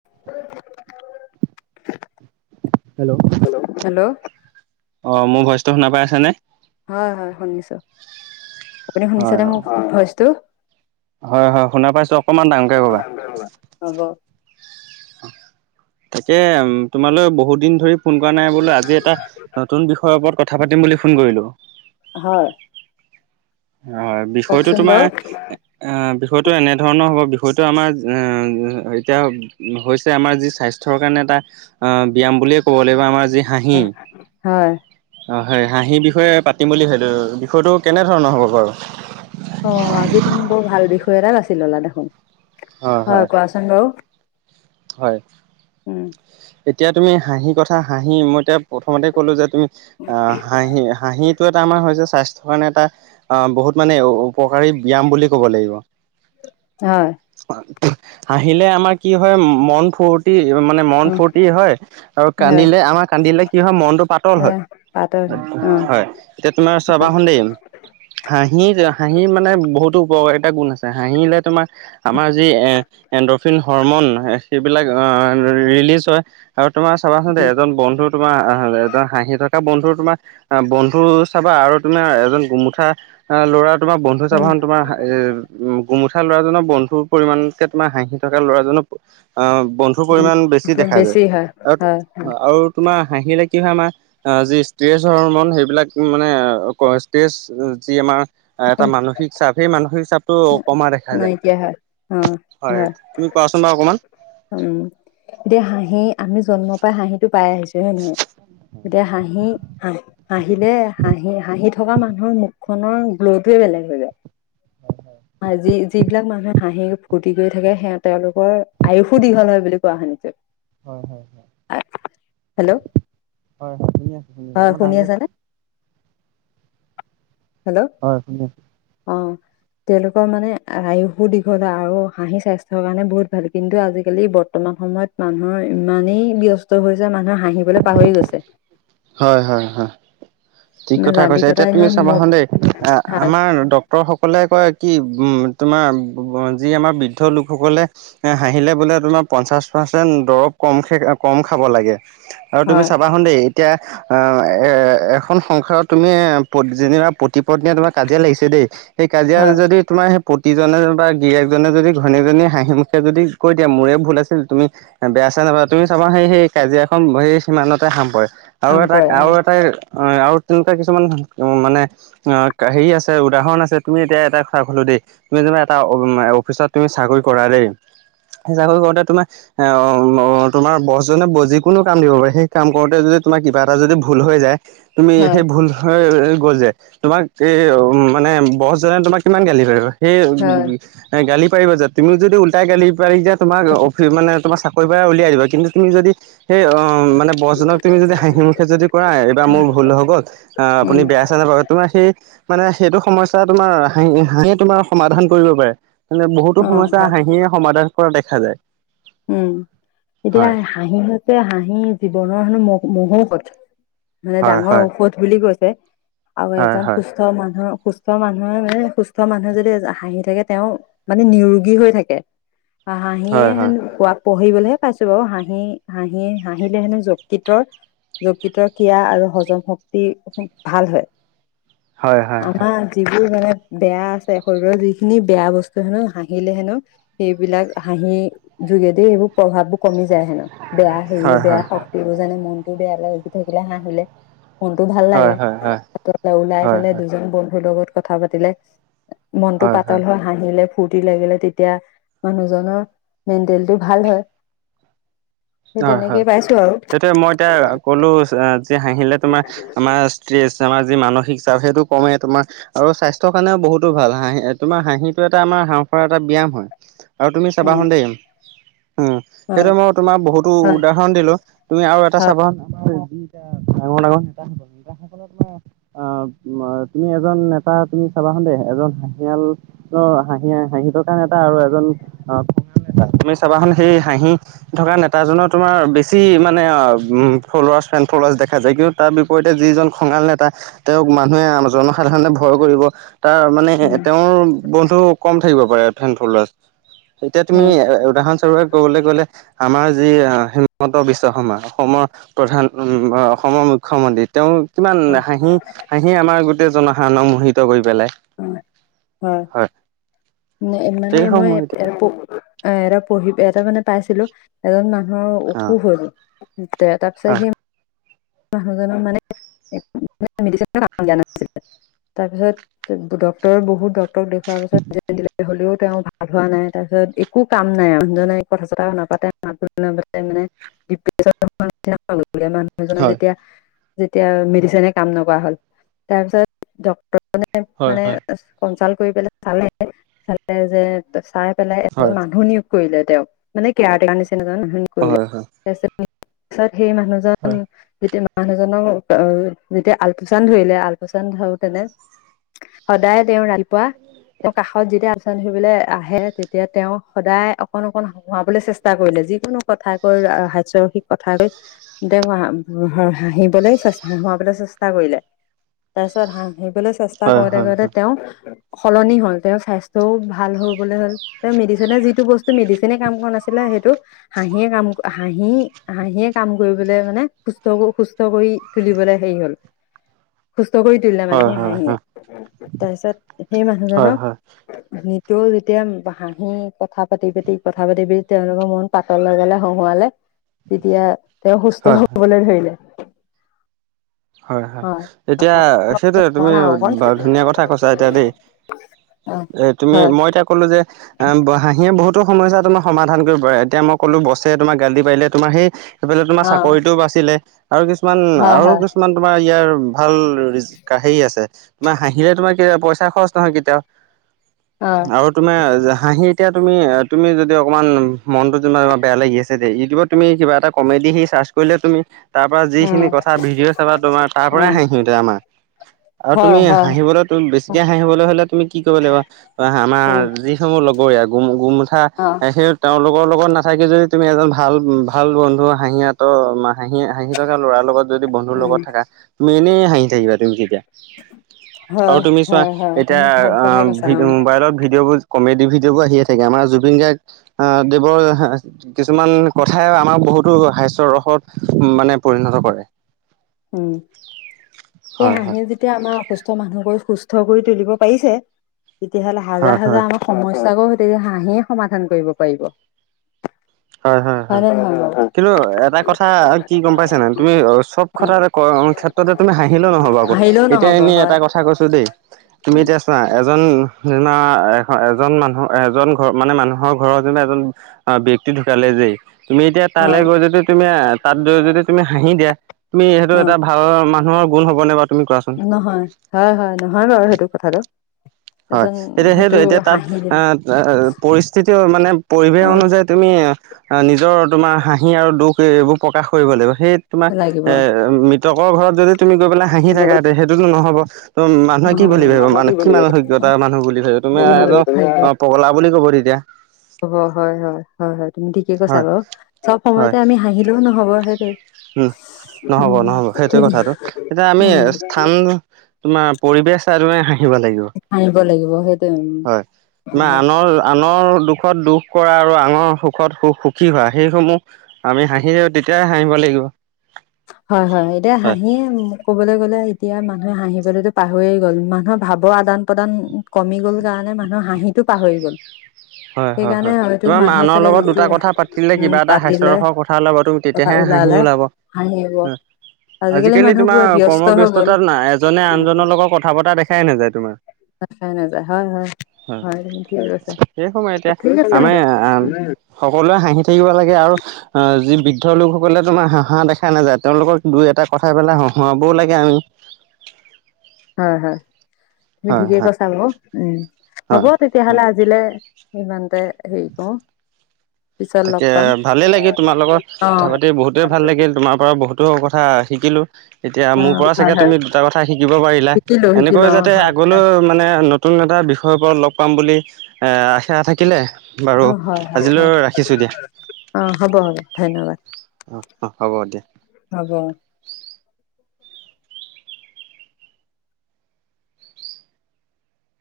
[inaudible] Hello! Hello! Hello! অ মোৰ ভইচটো শুনা পাই আছা নে? হয় হয় শুনিছো। আপুনি শুনিছে হয় নে মোৰ ভইচটো? হয় হয় শুনা পাইছো, অকণমান ডাঙৰকে কবা। হব। তাকে তোমালৈ বহুত দিন ধৰি ফোন কৰা নাই বোলো আজি এটা নতুন বিষয়ৰ ওপৰত কথা পাতিম বুলি ফোন কৰিলো। হয়। হয় বিষয়টো কওকচোন তোমাৰ বাৰু আহ বিষয়টো এনেধৰণৰ হ'ব বিষয়টো আমাৰ এতিয়া হৈছে আমাৰ যি স্বাস্থ্যৰ কাৰণে এটা ব্যায়াম বুলিয়ে ক'ব লাগিব আমাৰ যি হাঁহি। হয় অ হয় হাঁহি বিষয়ে পাতিম বুলি ভাবিলো। বিষয়টো কেনেধৰণৰ হ'ব বাৰু? অ আজি তুমি বৰ ভাল বিষয় এটা বাচি ললা দেখোন। হয় কোৱাচোন বাৰু। হয়। উম এতিয়া তুমি হাঁহি কথা হাঁহি মই এতিয়া প্ৰথমতে ক'লো যে তুমি অ হাঁহি হাঁহিটো এটা আমাৰ হৈছে স্বাস্থ্য ৰ কাৰণে এটা অ বহুত মানে উপকাৰী ব্যায়াম বুলি ক'ব লাগিব। হয়। হাঁহিলে আমাৰ কি হয় মন ফূৰ্তি মানে মন ফূৰ্তি হয়, আৰু হয় কান্দিলে আমাৰ কান্দিলে কি হয় মনটো পাতল এ হয়। পাতৰ অ হয়, এতিয়া তোমাৰ হয় চাবাচোন দেই। হাঁহি হাঁহি মানে বহুতো উপকাৰিতা গুণ আছে হাঁহিলে তোমাৰ আমাৰ যি এ এণ্ডৰফিন হৰমন সেইবিলাক আহ ৰিলিজ হয়। আৰু তোমাৰ চাবাচোন দেই এজন বন্ধু তোমাৰ আহ এজন হাঁহি থকা বন্ধু তোমাৰ বন্ধু চাবা আৰু তোমাৰ এজন গোমোঠা অ ল'ৰা তোমাৰ বন্ধু উম চাবাচোন তোমাৰ এ গোমোঠা ল'ৰাজনৰ বন্ধুৰ পৰিমাণতকৈ তোমাৰ হাঁহি থকা ল'ৰাজনৰ বন্ধু ৰ উম পৰিমাণ বেছি দেখা যায়। হয় হয় আৰু আৰু তোমাৰ হাঁহিলে কি হয় আমাৰ আ যি ষ্ট্ৰেজ হ'ৰমন সেইবিলাক মানে ষ্ট্ৰেজ যি আমাৰ এটা উম মানসিক চাপ সেই মানসিক চাপটো কমা দেখা যায়, নাইকিয়া হয় অ হয়। তুমি কোৱাচোন বাৰু অকণমান। উম এতিয়া হাঁহি আমি জন্ম পৰাই হাঁহিটো পাই আহিছো হয়নে নহয়? এতিয়া হাঁহি হাহ হাঁহিলে হাঁহি হাঁহিত থকা মানুহৰ মুখনৰ গ্ল'টোৱে বেলেগ হৈ যায়। আৰু যি যিবিলাক মানুহে হাঁহি ফূৰ্তি কৰি থাকে সেয়া তেওঁলোকৰ আয়ুসো দীঘল হয় বুলি কোৱা হয় বুলি কোৱা শুনিছো। হয় হয় হয় হেল্ল' হয় শুনি আছো শুনি আছো। হয় অকমান ডাঙৰ আছানে কওক। হেল্ল! হয় শুনি আছো। অঁ। তেওঁলোকৰ মানে আয়ুসো দীঘল হয় আৰু হাঁহি স্বাস্থ্যৰ কাৰণে বহুত ভাল কিন্তু আজিকালি বৰ্তমান সময়ত মানুহৰ ইমানেই ব্যস্ত হৈছে মানুহৰ হাঁহিবলৈ পাহৰি গৈছে। হয় হয় হয় ঠিক কথাই কৈছে যান্ত্ৰিকতা এতিয়া তুমি দিনত চাবা মোক চোন দেই হয় আমাৰ ডাক্তৰসকলে কয় কি তোমাৰ যি আমাৰ বৃদ্ধ লোকসকলে এ হাঁহিলে বোলে তোমাৰ পঞ্চাশ পাৰ্চেন্ট দৰব কম খে কম খাব লাগে। আৰু তুমি হয় চাবা চোন দেই এতিয়া অ', এ এখন সংসাৰত তুমি যেনিবা প্ৰতিপত্নীয়ে তোমাৰ কাজিয়া লাগিছে দেই। সেই কাজিয়াৰ হয় যদি তোমাৰ সেই পতিজনে বা গিৰিয়েকজনে যদি ঘৈণীয়েকজনী হাঁহি মুখে যদি কৈ দিয়ে মোৰে ভুল আছিল তুমি বেয়া চেয়া নাপাবা তুমি চাবা সেই সেই কাজিয়াখন সেই সিমানতে সাম পৰে। আৰু কাম এটা কৰে আৰু এটাই আৰু তেনেকুৱা কিছুমান মানে অ', হেৰি আছে উদাহৰণ আছে তুমি এতিয়া এটা কথা ক'লো দেই। তুমি যেনিবা এটা অফিচত তুমি চাকৰি কৰা দেই, সেই চাকৰি কৰোতে তোমাৰ এ তোমাৰ বছজনে যিকোনো কাম দিব পাৰে সেই কাম কৰোতে যদি তোমাৰ কিবা এটা যদি ভুল হৈ যায়, তুমি হয় সেই ভুল গ'ল যে তোমাক এই মানে বছ জনে তোমাক কিমান গালি পাৰিব হয় সেই গালি পাৰিব যে তুমি যদি ওলটাই গালি পাৰি যো তোমাৰ অফি মানে তোমাক চা কৰিৰ পৰা উলিয়াই দিব। কিন্তু তুমি যদি সেই অ অ মানে বছজনক তুমি যদি হাঁহি মুখে যদি কোৱা, এইবাৰ মোৰ ভুল হৈ গ'ল উম আপুনি বেয়া চেয়া নাপাব। তোমাৰ সেই মানে সেইটো সমস্যা তোমাৰ হাঁহি হাঁহি তোমাৰ সমাধান কৰিব পাৰে। মানে বহুতো অ সমস্যা হয় হাঁহিয়ে সমাধান কৰা দেখা যায় উম এতিয়া হয়। হাঁহি হৈছে হাঁহি জীৱনৰ হেনো মহ মহো ঔষধ, মানে হয় ডাঙৰ হয় ঔষধ বুলি কৈছে। আৰু হয় এজন সুস্থ সুস্থ মানুহৰ সুস্থ মানুহে মানে সুস্থ মানুহে যদি হাঁহি থাকে তেওঁ মানে নিৰোগী হৈ থাকে। হয় হাঁহিয় হয় হেনো কোৱ পঢ়িবলৈহে পাইছো বাৰু হাঁহি হাঁহি হাঁহিলে হেনো যকৃত যকৃতৰ ক্ৰিয়া আৰু হজম শক্তি খুব ভাল হয়। হয় হয় হয় আমাৰ যিবোৰ মানে বেয়া আছে শৰীৰৰ যিখিনি বেয়া বস্তু হেনো হাঁহিলে হেনো সেইবিলাক হাঁহিৰ যোগেদি এইবোৰ প্ৰভাৱ বোৰ কমি যায় হেনো। বেয়া হয় হেৰিও বেয়া হয় শক্তিবোৰ জানে মনটো বেয়া লাগি থাকিলে হাঁহিলে মনটো ভাল হয় লাগে। হয় হয় ওলাই হয় গলে হয় দুজন বন্ধুৰ লগত কথা পাতিলে। মনটো পাতল হয় হাঁহিলে। ফুৰৰ্তি লাগিলে তেতিয়া মানুহজনৰ মেণ্টেলেটিটো ভাল হয়। সেই হয় হয়, তেনেকেই পাইছো আৰু সেইটোয়ে মই এতিয়া কলো যে হাঁহিলে তোমাৰ আমাৰ ষ্ট্ৰেছ আমাৰ যি মানসিক চাপ সেইটো কমেই তোমাৰ আৰু স্বাস্থ্যৰ কাৰণেও বহুতো ভাল হাঁহি তোমাৰ হাঁহিটো এটা আমাৰ হাঁহ ফাঁওৰ এটা ব্যায়াম হয়। আৰু তুমি চাবাচোন দেই উম হয় সেইটোৱে মই তোমাৰ বহুতো হয় উদা হৰণ দিলো, তুমি আৰু এটা হয় চাবা [unintelligible] আমাৰ [unintelligible] ডাঙৰ ডাঙৰ। অ', তুমি এজন নেতা তুমি চাবাচোন দেই এজন হাঁহিয়াল অ', হাঁহি হাঁহি থকা নেতা আৰু এজন অ', তুমি চাবাচোন সেই হাঁহি থকা নেতা তাৰজনৰ তোমাৰ বেছি মানে ফলোৱাৰ্ছ, ফেণ্ড ফলোৱাছ দেখাইছে কিন্তু তাৰ বিপ ৰীতে যিজন খঙাল নেতা তেওঁক মানুহে জনসাধাৰণে ভয় কৰিব তাৰ মানে উম তেওঁৰ বন্ধু কম থাকিব পাৰে ফেণ্ড ফলোৱাৰ্চ এতিয়া তুমি এ উদাহৰণস্বৰূপে কবলৈ গলে আমাৰ যি হিমন্ত বিশ্ব শৰ্মা অসমৰ প্ৰধান অসমৰ মুখ্যমন্ত্ৰী, তেওঁ কিমান হাঁহি হাঁহিয়ে আমাৰ গোটেই জনসাধাৰনক মোহিত কৰি পেলাই। হয় হয়, মানে মই সেইসমূহ প এ এটা পঢ়ি এটা মানে পাইছিলো, এজন মানুহৰ এতিয়া অ অসুখ হ'ল, তাৰ পিছত সেই মানুহজনক মানে, একো মানে মেডিচিনে কাম দিয়া নাছিলে। তাৰ পিছত ডক্টৰ বহুত ডক্টৰক দেখুৱাৰ পিছত যেনে তেনে হলেও তেওঁ ভাল ভাল হোৱা নাই, তাৰপিছত একো কাম নাই আৰু মানুহজনে কথা চতাও নাপাতে, মাত বোল নামাতে, মানে ডিপ্ৰেচন হোৱা নিচিনা হলগে মানু হয় জনক হয় যেতিয়া, যেতিয়া মেডিচিনে কাম নকৰা হ'ল, তাৰপিছত ডক্তৰজনে হয় মানে হয় কনচাল্ট কৰি পেলাই চালে, চালে যে চাই পেলাই হয় এজন মানুহ নিয়োগ কৰিলে তেওঁক, মানে কেয়াৰ তেকাৰ নিচিনা এজন কৰিলে হয় হয়। তাৰপিছত সেই মানুহজন যেতিয়া মানুহজনক যেতিয়া আলপুচান ধৰিলে, আলপুচান ধৰোতেনে সদায় তেঁও ৰাতিপুৱা তেওঁ কাষত যেতিয়া আলপইছান ধৰিবলে আহে তেতিয়া তেওঁ সদায় অকন অকণ হহুৱাবলে চেষ্টা কৰিলে, যিকোনো কথা কৈ, হাস্যৰসিক কথা কৈ হাঁহিবলে হহোৱাবলে চেষ্টা কৰিলে, তাৰপিছত হা হাঁহিবলে চেষ্টা হয় হয় কৰোতে হয় কৰোতে তেওঁ সলনি হল, তেওঁৰ স্বাস্থ্যও ভাল হবলৈ হ'ল। তেওঁ মেডিচিনে যিটো বস্তু, মেডিচিনে কাম কৰা নাছিলে, সেইটো হাঁহিয়ে কাম, হাঁহি হাঁহিয়ে কাম কৰিবলে মানে সুস্থকো সুস্থ কৰি তুলিবলৈ হেৰি হল, সুস্থ কৰি দিলে মানে হয় সেই হয় হয় হাঁহিয়ে, তাৰপিছত সেই হয় হয় মানুহজনক নি টো যেতিয়া হাঁহি, কথা পাতি পাতি, কথা পাতি পাতি, তেওঁলোকৰ মন পাতল লগালে হহুৱালে তেতিয়া তেওঁ সুস্থ হয় হবলৈ ধৰিলে। হয় হয় এতিয়া সেইটোৱে, তুমি অকণ ধুনীয়া কথা কৈছা এতিয়া দেই। এ তুমি হয় মই এতিয়া ক'লো যে অ' হাঁহিয়ে বহুতো সমস্যা তোমাৰ সমাধান কৰিব পাৰে, এতিয়া মই ক'লো বছে তোমাক গালি পাৰিলে তোমাৰ সেই সেইফালে তোমাৰ অ চাকৰিটো বাচিলে, আৰু কিছুমান হয় আৰু হয় কিছু মান তোমাৰ ইয়াৰ ভাল হেৰি আছে। তোমাৰ হাঁহিলে তোমাৰ পইচা খৰচ নহয় কেতিয়াও, অ আৰু তোমাৰ হাঁহি এতিয়া তুমি, তুমি যদি অকমান মনতো যেনিবা অলপমান বেয়া লাগি আছে দেই, ইউটিউবত তুমি কিবা এটা কমেডি সি চাৰ্চ কৰিলে তুমি তাৰ পৰা যিখিনি উম কথা ভিডিঅ চাবা তোমাৰ তাৰ পৰাই উম হাঁহি উঠে আমাৰ। আৰু হয় তুমি হয় হাঁহিবলৈ, বেছিকে হাঁহিবলৈ হলে তুমি কি কৰিব লাগিব, আমাৰ উম যি মোৰ লগৰীয়া, গুম গুমঠা, অ সেই তেওঁলোকৰ লগত নাথাকি যদি তুমি এজন ভাল ভাল বন্ধু হাহিঁতৰ, হাঁহি হাঁহি থকা ল'ৰাৰ লগত যদি বন্ধুৰ উম লগত থাকা, তুমি এনেই হাঁহি থাকিবা তুমি তেতিয়া। আৰু হয় তুমি চোৱা হয় হয় এতিয়া তুমি ভাল আ কথাই কৈছা অ মোবাইলত ভিডিঅ' বোৰ কমেডি ভিডিঅ' বোৰ আহিয়ে থাকে আমাৰ জুবিন গাৰ্গ আহ দেৱৰ কিছুমান কথাই আমাক বহুতো হাস্যৰসত মানে পৰিণত কৰে। উম, সেই হয় হয় হাঁহিয়ে যে যেতিয়া আমাৰ অসুস্থ মানুহবোৰ সুস্থ কৰি তুলিব পাৰিছে তেতিয়াহলে হয় হাজাৰ হয় হাজাৰ আমাক সমস্যাবোৰ হৈ থাকিলে হাঁহিয়ে সমাধান কৰিব পাৰিব। হয় হয় হয়, নে নহয় বাৰু কিন্তু এটা কথা কি গম পাইছা নাই তুমি চব কথাতে ক ক্ষেত্ৰতে তুমি হাঁহিলে নহব আকৌ, হাঁহিলেও এতিয়া নহব এনেই এটা হয় কথা কৈছো দেই। তুমি উ এতিয়া চোৱা, এজন যেনেবা এ এজন মানুহ এজন ঘৰ মানে মানুহৰ ঘৰৰ যেনিবা এজন অ ব্যক্তি ঢুকালে যে তুমি এতিয়া তালৈ অ', গৈ যদি তুমি তাত যদি তুমি হাঁহি দিয়া তুমি সেইটো অ', এটা ভাল মানুৰ গুণ হবনে বাৰু তুমি কোৱা? নহয় হয় হয় নহয় বাৰু সেইটো কথাটো। হয় এজন এতিয়া সেইটো এতিয়া তাত হাঁহি দিব আহ পৰিস্থিতি মানে পৰিৱেশ অ', অনুযায়ী তুমি নিজৰ তোমাৰ হাঁহি আৰু দুখ এইবোৰ প্ৰকাশ কৰিব লাগিব। সেই তোমাৰ লাগিব। এ মৃতকৰ ঘৰত যদি তুমি গৈ পেলাই হাঁহি নহ'ব থাকা ত সেইটোতো নহব। ত মানুহে কি বুলি ভাবিব মানে কি মানুহ অজ্ঞতা মানুহ বুলি ভাবি তুমি এজন অ পগলা বুলি ক'ব তেতিয়া। ক'ব হয় হয়। হয় হয়, তুমি ঠিকে কৈছা হয় বাৰু। চব হয় সময়তে আমি হাঁহিলেও নহব সেইটোয়েই। উম নহ'ব নহ'ব, সেইটোয়ে কথাটো এতিয়া আমি উম, স্থান তোমাৰ পৰিবেশ চাই তুমি হাঁহিব লাগিব। হা‍ঁহিব লাগিব সেইটোৱে হয়। উম তোমাৰ হয়। আনৰ আনৰ দুখত দুখ কৰা আৰু আনৰ সু খত সুখ সুখী হোৱা সেইসমূহ, আমি হাঁহি তেতিয়াই হাঁহিব লাগিব। হয় হয়, এতিয়া হয় হাঁহিয়ে ক'বলৈ গ'লে এতিয়া মানুহে হাঁহিবলেটো পাহৰিয়ে গ'ল, মানুহৰ ভাৱৰ আদান প্ৰদান কমি গ'ল কাৰণে মানুহৰ হাঁহিটো পাহৰি গ'ল। হয় হয় সেইকাৰণে হয়, হয়তো তোমাৰ মানুহৰ চাগে লগত দুটা যেতিয়া কথা পাতিলে উম কিবা এটা পাতিলে হাস্যৰসৰ কথা ওলাব তুমি কথা তেতিয়াহে হাঁহি ওলালে ওলাব। হাঁহিব উম আজিকালি মানুহ তোমাৰ পুৰা ব্যস্ত হৈ গ'ল কৰ্মব্যস্ততাত এজনে আনজনৰ লগত কথা পতা দে খাই নাযায় তোমাৰ। দেখাই নাযায়, হয় হয় হয় তুমি ঠিক কৈছা। সেই সময় এতিয়া ঠিক আছে আমি আহ সকলোৱে হাঁহি থাকিব লাগে, আৰু অ যি বৃদ্ধ লোকসকলে তোমাৰ হাঁহা দেখা নাযায় তেওঁলোকক দুই এটা কথা কৈ পেলাই হহুৱাবও লাগে আমি। হয় হয়, তুমি হয় ঠিকে হয় কৈছা উম। হয়। হ'ব তেতিয়াহ'লে আজিলে ইমানতে হেৰি কৰো। পিছত তাকে লগ পাম ভালেই লাগিল তোমাৰ লগত অ অ কথা পাতি বহুতেই ভাল লাগিল, তোমাৰ পৰা বহুতো কথা শিকিলোঁ। এতিয়া মোৰ পৰা হয় চাগে হয় তুমি দুটা কথা শিকিব পাৰিলা শিকিলো এনেকৈ শিকিলো অ যাতে হয় আগলৈও হয় মানে ন তুন এটা বিষয়ৰ ওপৰত লগ পাম বুলি আশা থাকিলে। বাৰু অ হয় হয় আজিলৈ হয় ৰা খিছো দিয়া। অ হ'ব হ'ব ধন্যবাদ। অঁ অঁ হ'ব দিয়া। হ'ব।